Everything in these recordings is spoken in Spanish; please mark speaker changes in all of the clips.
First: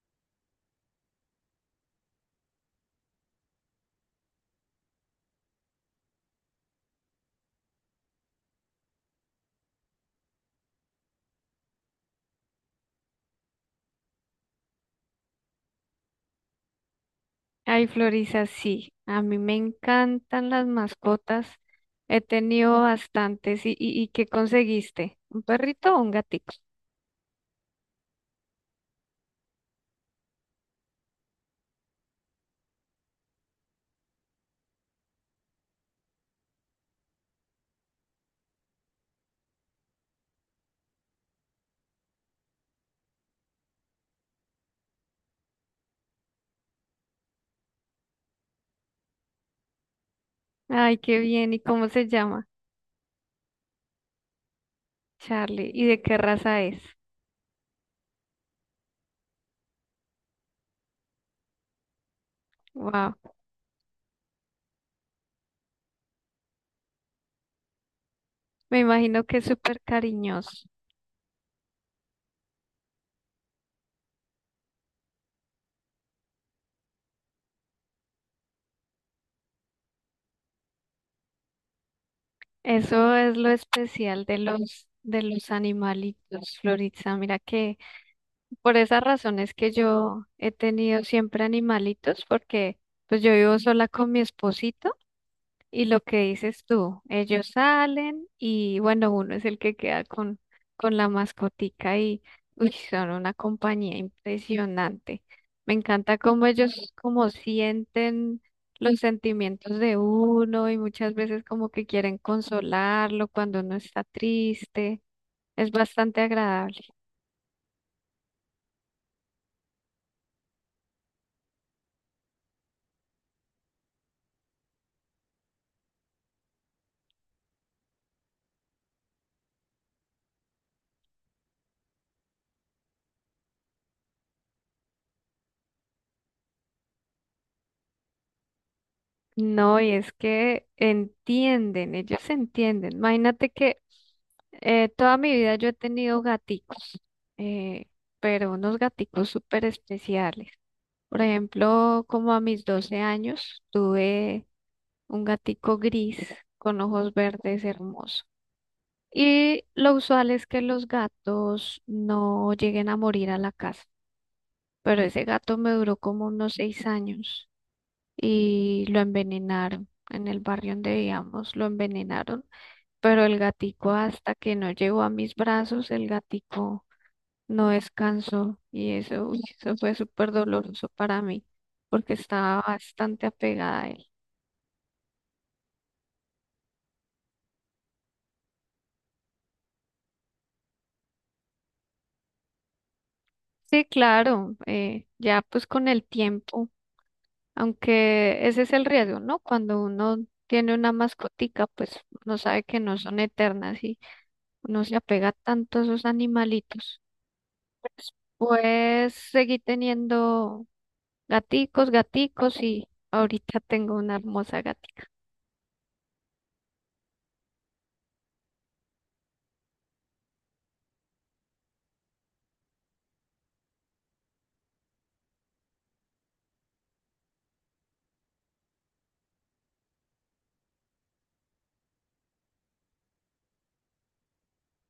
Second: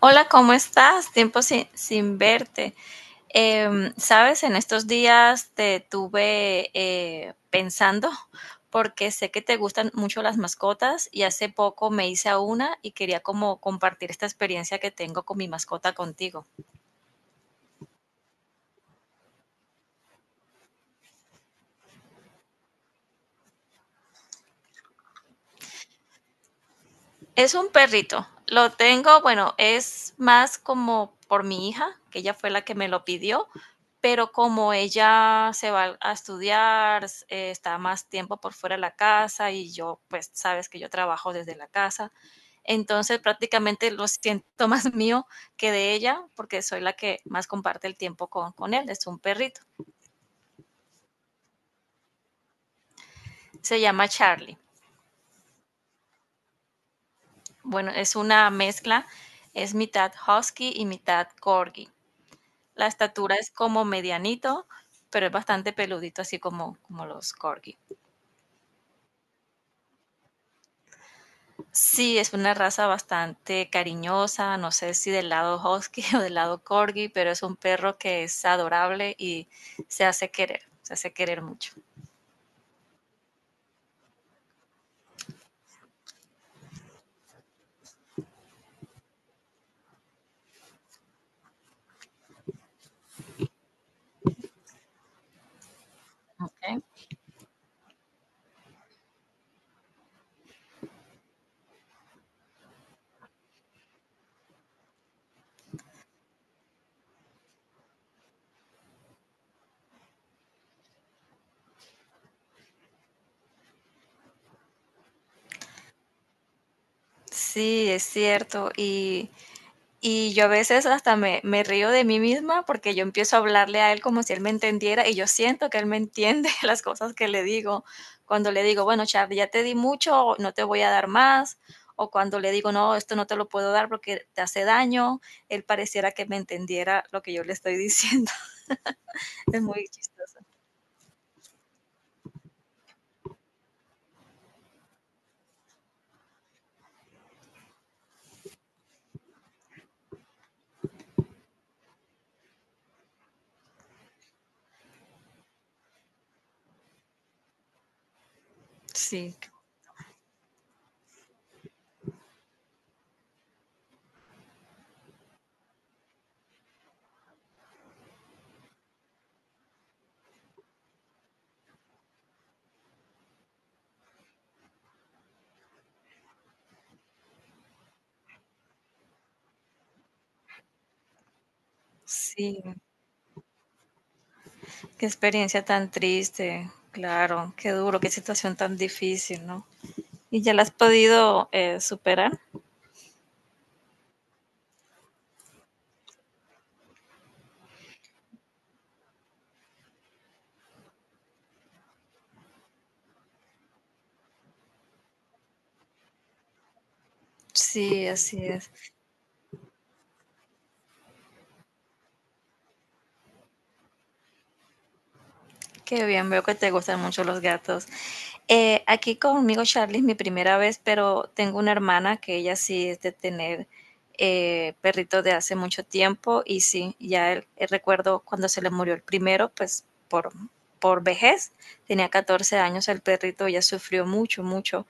Speaker 1: Hola, ¿cómo estás? Tiempo sin verte. Sabes, en estos días te tuve pensando porque sé que te gustan mucho las mascotas y hace poco me hice a una y quería como compartir esta experiencia que tengo con mi mascota contigo.
Speaker 2: Ay, Florisa, sí, a mí me encantan las mascotas. He tenido bastantes. ¿Y qué conseguiste? ¿Un perrito o un gatito?
Speaker 1: Es un perrito. Lo tengo, bueno, es más como por mi hija, que ella fue la que me lo pidió, pero como ella se va a estudiar, está más tiempo por fuera de la casa y yo, pues sabes que yo trabajo desde la casa, entonces prácticamente lo siento más mío que de ella, porque soy la que más comparte el tiempo con él. Es un perrito.
Speaker 2: Ay, qué bien. ¿Y cómo se llama?
Speaker 1: Se llama Charlie.
Speaker 2: Charlie. ¿Y de qué raza es?
Speaker 1: Bueno, es una mezcla, es mitad husky y mitad corgi. La
Speaker 2: Wow.
Speaker 1: estatura es como medianito, pero es bastante peludito, así como, como los corgi.
Speaker 2: Me imagino que es súper cariñoso.
Speaker 1: Sí, es una raza bastante cariñosa, no sé si del lado husky o del lado corgi, pero es un perro que es adorable y se hace querer mucho.
Speaker 2: Eso es lo especial de los animalitos, Florisa. Mira que por esas razones que yo he tenido siempre animalitos, porque pues yo vivo sola con mi esposito. Y lo que dices
Speaker 1: ¿Ok?
Speaker 2: tú, ellos salen y bueno, uno es el que queda con la mascotica y uy, son una compañía impresionante. Me encanta cómo ellos como sienten los sentimientos de uno y muchas veces como que quieren consolarlo cuando uno está triste. Es bastante agradable.
Speaker 1: Sí, es cierto. Y yo a veces hasta me río de mí misma, porque yo empiezo a hablarle a él como si él me entendiera, y yo siento que él me entiende las cosas que le digo. Cuando le digo: "Bueno, Charlie, ya te di mucho, no te voy a dar más", o cuando le digo: "No, esto no te lo puedo dar porque te hace daño", él pareciera que me entendiera lo que yo le estoy diciendo. Es
Speaker 2: No,
Speaker 1: muy
Speaker 2: y es
Speaker 1: chistoso.
Speaker 2: que entienden, ellos entienden. Imagínate que toda mi vida yo he tenido gaticos, eh, pero unos gaticos súper especiales. Por ejemplo, como a mis 12 años tuve un gatico gris con ojos verdes hermoso.
Speaker 1: Sí,
Speaker 2: Y lo usual es que los gatos no lleguen a morir a la casa, pero ese gato me duró como unos 6 años y lo envenenaron. En el barrio donde vivíamos lo envenenaron, pero el gatico hasta que no llegó a mis brazos, el gatico no descansó y eso, uy, eso fue súper doloroso para mí porque
Speaker 1: sí,
Speaker 2: estaba bastante apegada a él.
Speaker 1: qué experiencia tan triste. Claro, qué duro, qué situación tan difícil, ¿no? ¿Y ya la has podido, superar?
Speaker 2: Sí, claro, ya pues con el tiempo, aunque ese es el riesgo, ¿no? Cuando uno tiene una mascotica, pues no sabe que no son eternas y uno se apega tanto a esos animalitos.
Speaker 1: Sí, así es.
Speaker 2: Pues seguí teniendo gaticos y ahorita tengo una hermosa gatica.
Speaker 1: Qué bien, veo que te gustan mucho los gatos. Aquí conmigo Charlie es mi primera vez, pero tengo una hermana que ella sí es de tener perrito de hace mucho tiempo y sí, ya el recuerdo cuando se le murió el primero, pues por vejez, tenía 14 años el perrito, ella sufrió mucho, mucho.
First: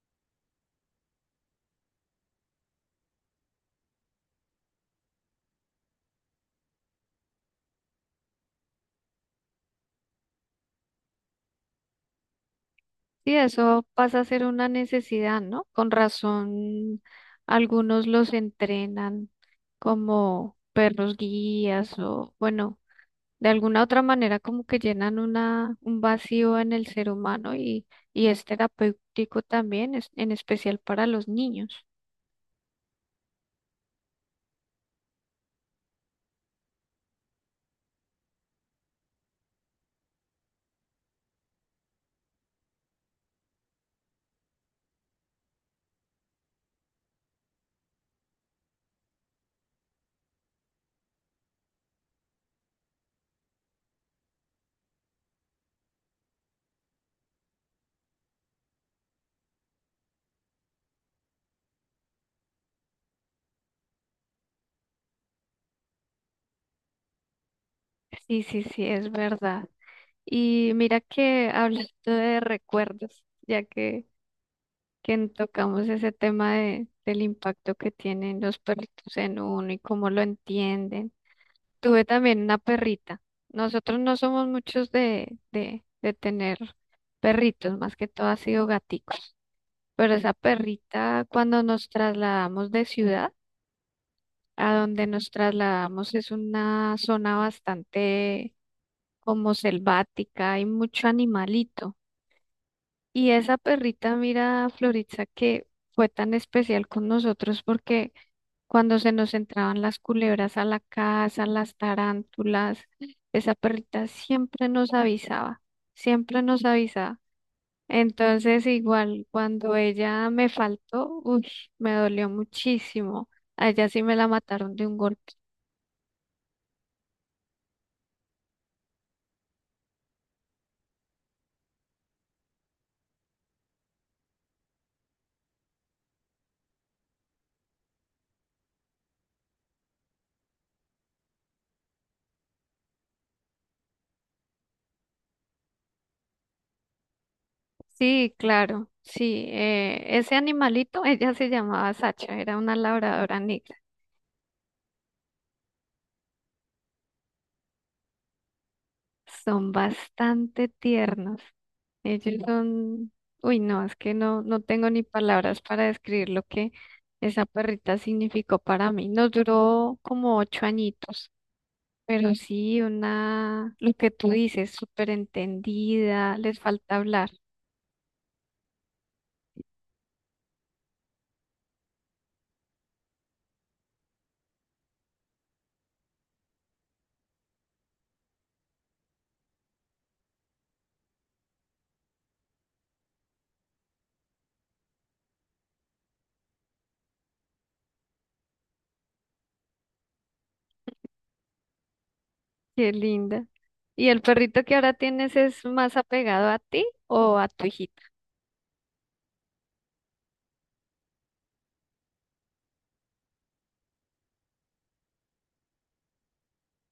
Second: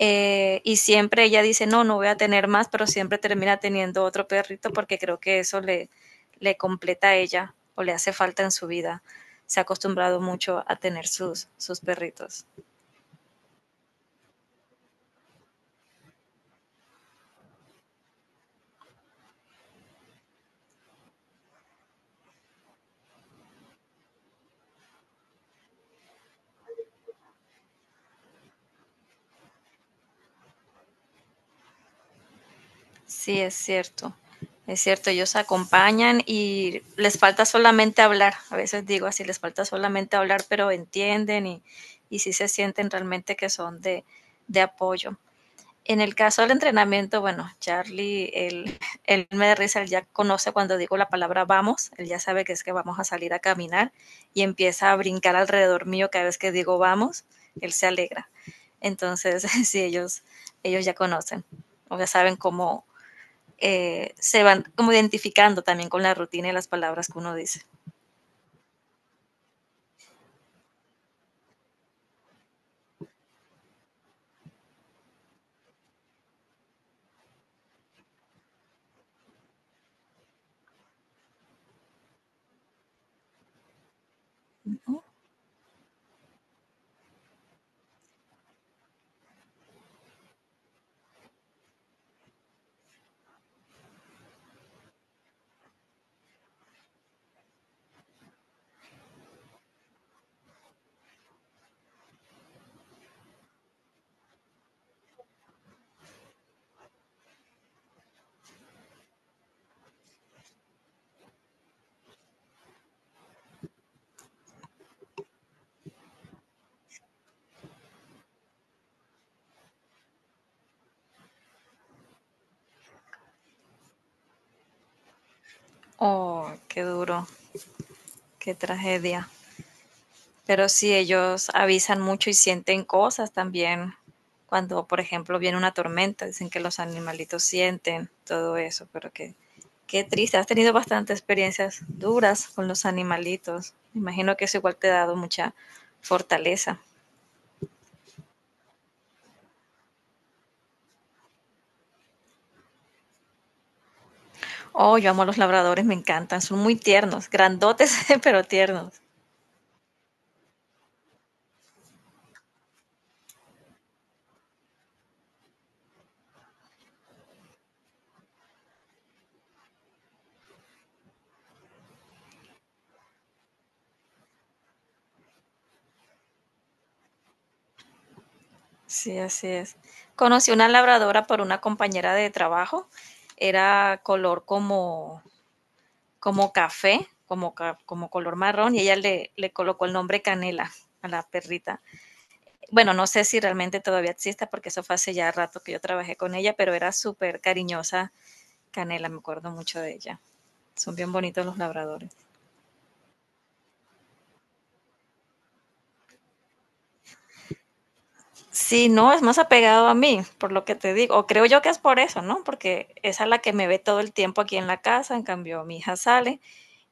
Speaker 1: Y siempre ella dice, no, no voy a tener más, pero siempre termina teniendo otro perrito porque creo que eso le, le completa a ella o le hace falta en su vida. Se ha acostumbrado mucho a tener sus perritos.
Speaker 2: Sí, eso pasa a ser una necesidad, ¿no? Con razón, algunos los entrenan como perros guías o, bueno, de alguna otra manera como que llenan un vacío en el ser humano y es terapéutico también, en especial para los niños.
Speaker 1: Sí, es cierto. Es cierto, ellos acompañan y les falta solamente hablar. A veces digo así, les falta solamente hablar, pero entienden y sí se sienten realmente que son de apoyo. En el caso del entrenamiento, bueno, Charlie, él me da risa, él ya conoce cuando digo la palabra vamos, él ya sabe que es que vamos a salir a caminar y empieza a brincar alrededor mío cada vez que digo vamos, él se alegra. Entonces, sí, ellos ya conocen, o ya saben cómo se van como identificando también con la rutina y las palabras que uno dice.
Speaker 2: Sí, sí, sí, es verdad. Y mira que hablando de recuerdos, que tocamos ese tema del impacto que tienen los perritos en uno y cómo lo entienden. Tuve también una perrita. Nosotros no somos muchos
Speaker 1: ¿No?
Speaker 2: de tener perritos, más que todo ha sido gaticos. Pero esa perrita, cuando nos trasladamos de ciudad, a donde nos trasladamos es una zona bastante como selvática, hay mucho animalito. Y esa perrita, mira, Floritza, que fue tan especial con nosotros porque cuando se nos entraban las culebras a la casa, las tarántulas, esa perrita siempre nos avisaba, siempre nos avisaba. Entonces, igual, cuando ella me faltó, uy, me dolió muchísimo. A ella sí me la mataron de un golpe.
Speaker 1: Oh, qué duro, qué tragedia. Pero sí, ellos avisan mucho y sienten cosas también. Cuando, por ejemplo, viene una tormenta, dicen que los animalitos sienten todo eso, pero que qué triste. Has tenido bastantes experiencias duras con los animalitos. Me imagino que eso igual te ha dado mucha fortaleza.
Speaker 2: Sí, claro, sí. Ese animalito, ella se llamaba Sacha, era una labradora negra.
Speaker 1: Oh, yo amo a los labradores, me encantan. Son muy tiernos, grandotes, pero tiernos.
Speaker 2: Son bastante tiernos. Ellos Ujú. Son, uy, no, es que no tengo ni palabras para describir lo que esa perrita significó para mí. Nos duró como 8 añitos, pero Ujú. Sí una, lo que tú dices, súper entendida, les falta hablar,
Speaker 1: Sí, así es. Conocí una labradora por una compañera de trabajo. Era color como como café, como, como color marrón, y ella le colocó el nombre Canela a la perrita. Bueno, no sé si realmente todavía exista porque eso fue hace ya rato que yo trabajé con ella, pero era súper cariñosa Canela, me acuerdo mucho de ella. Son bien bonitos los labradores.
Speaker 2: qué linda. ¿Y el perrito que ahora tienes es más apegado a ti o a tu hijita?
Speaker 1: Sí, no, es más apegado a mí, por lo que te digo. O creo yo que es por eso, ¿no? Porque esa es la que me ve todo el tiempo aquí en la casa. En cambio, mi hija sale.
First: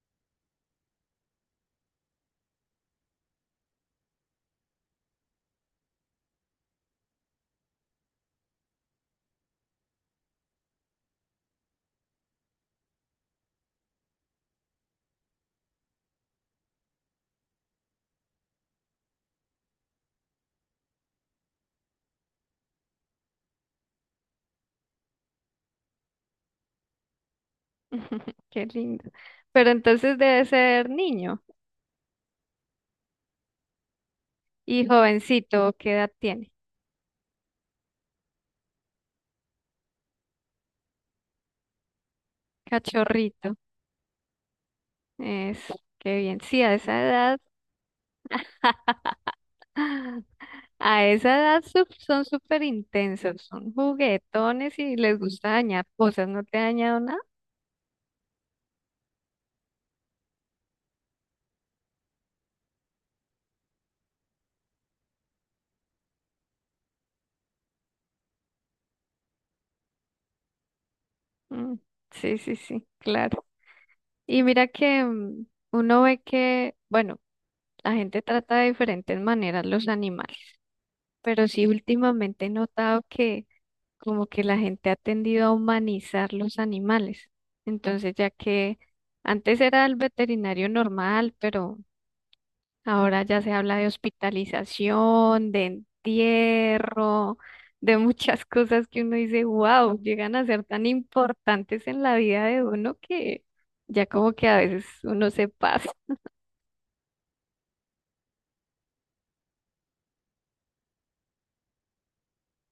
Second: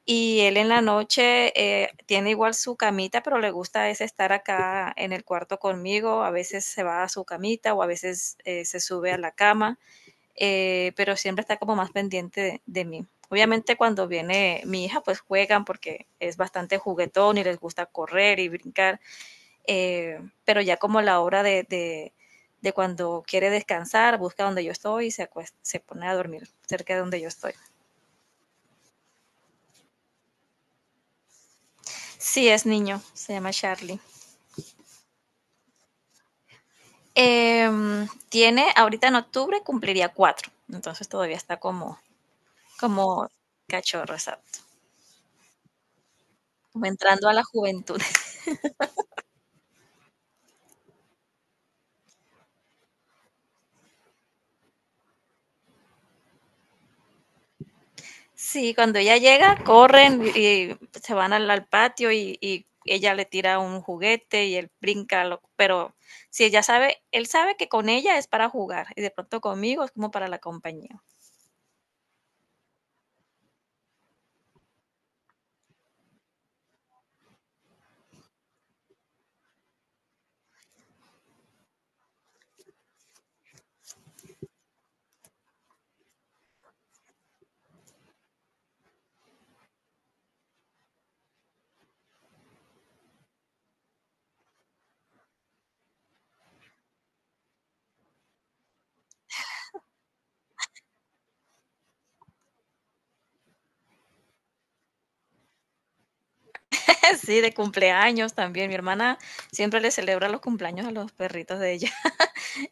Speaker 1: Y él en la noche tiene igual su camita, pero le gusta es estar acá en el cuarto conmigo. A veces se va a su camita o a veces se sube a la cama, pero siempre está como más pendiente de mí. Obviamente cuando viene mi hija, pues juegan porque es bastante juguetón y les gusta correr y brincar, eh, pero ya como la hora de cuando quiere descansar, busca donde yo estoy y se, se pone a dormir cerca de donde yo estoy.
Speaker 2: Qué lindo. Pero entonces debe ser niño
Speaker 1: Sí, es niño, se llama Charlie.
Speaker 2: y jovencito, ¿qué edad tiene?
Speaker 1: Tiene, ahorita en octubre cumpliría 4, entonces todavía está como, como
Speaker 2: Cachorrito.
Speaker 1: cachorro, exacto,
Speaker 2: Eso, qué bien. Sí, a
Speaker 1: como
Speaker 2: esa
Speaker 1: entrando a
Speaker 2: edad.
Speaker 1: la juventud.
Speaker 2: A esa edad son súper intensos, son juguetones y les gusta dañar cosas. ¿No te ha dañado nada?
Speaker 1: Sí, cuando ella llega, corren y se van al patio y ella le tira un juguete y él brinca, pero si ella sabe, él sabe que con ella es para jugar y de pronto conmigo es como para la compañía.
Speaker 2: Mm, sí, sí, sí, claro. Y mira que mm, uno ve que, bueno, la gente trata de diferentes maneras los animales, pero sí últimamente he notado que como que la gente ha tendido a humanizar los animales. Entonces, ya que antes era el veterinario normal, pero ahora ya se habla de hospitalización, de entierro, de muchas cosas que uno dice, wow, llegan a ser tan importantes en la vida de uno que ya como que a veces uno se pasa,
Speaker 1: Sí, de cumpleaños también. Mi hermana siempre le celebra los cumpleaños a los perritos de ella.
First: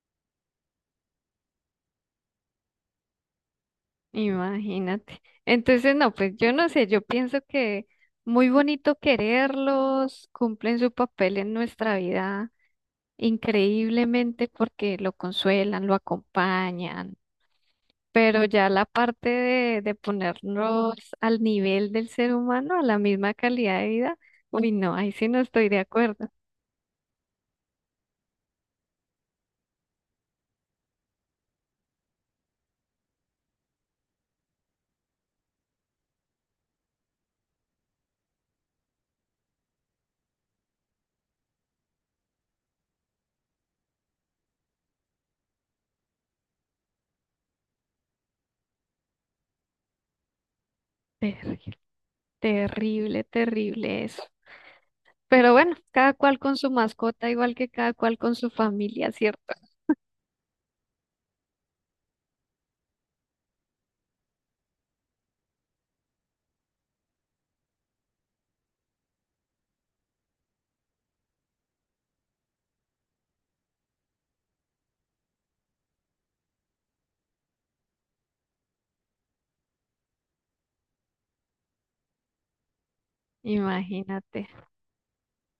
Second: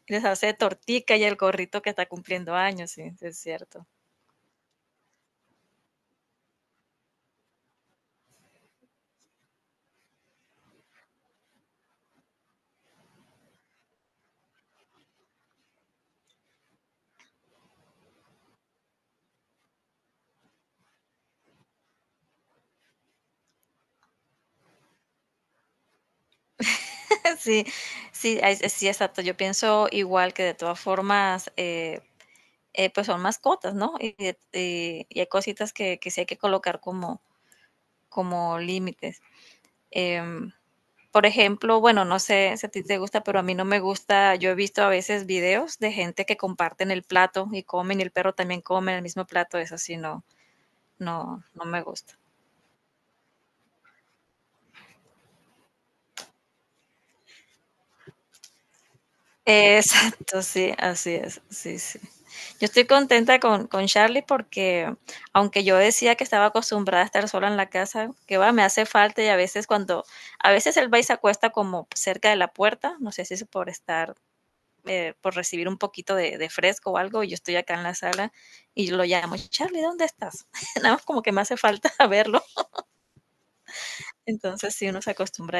Speaker 1: Les hace tortica y el gorrito que está cumpliendo años, sí, sí, es cierto.
Speaker 2: imagínate. Entonces, no, pues yo no sé, yo pienso que muy bonito quererlos, cumplen su papel en nuestra vida increíblemente porque lo consuelan, lo acompañan. Pero ya la parte de ponernos al nivel del ser humano, a la misma calidad de vida, uy, no, ahí sí no estoy de acuerdo.
Speaker 1: Sí, sí, sí, exacto. Yo pienso igual que de todas formas, pues son mascotas, ¿no? Y, y hay cositas que sí hay que colocar como, como límites. Em, por ejemplo, bueno, no sé si a ti te gusta, pero a mí no me gusta. Yo he visto a veces videos de gente que comparten el plato y comen y el perro también come en el mismo plato. Eso sí, no, no, no
Speaker 2: Terrible,
Speaker 1: me gusta.
Speaker 2: terrible, terrible eso. Pero bueno, cada cual con su mascota, igual que cada cual con su familia, ¿cierto?
Speaker 1: Exacto, sí, así es, sí, sí. Yo estoy contenta con Charlie porque aunque yo decía que estaba acostumbrada a estar sola en la casa, que va, me hace falta y a veces cuando, a veces él va y se acuesta como cerca de la puerta, no sé si es por estar, por recibir un poquito de fresco o algo, y yo estoy acá en la sala y lo llamo, Charlie, ¿dónde estás? Nada más como que me hace falta verlo,
Speaker 2: Imagínate.
Speaker 1: entonces sí, uno se acostumbra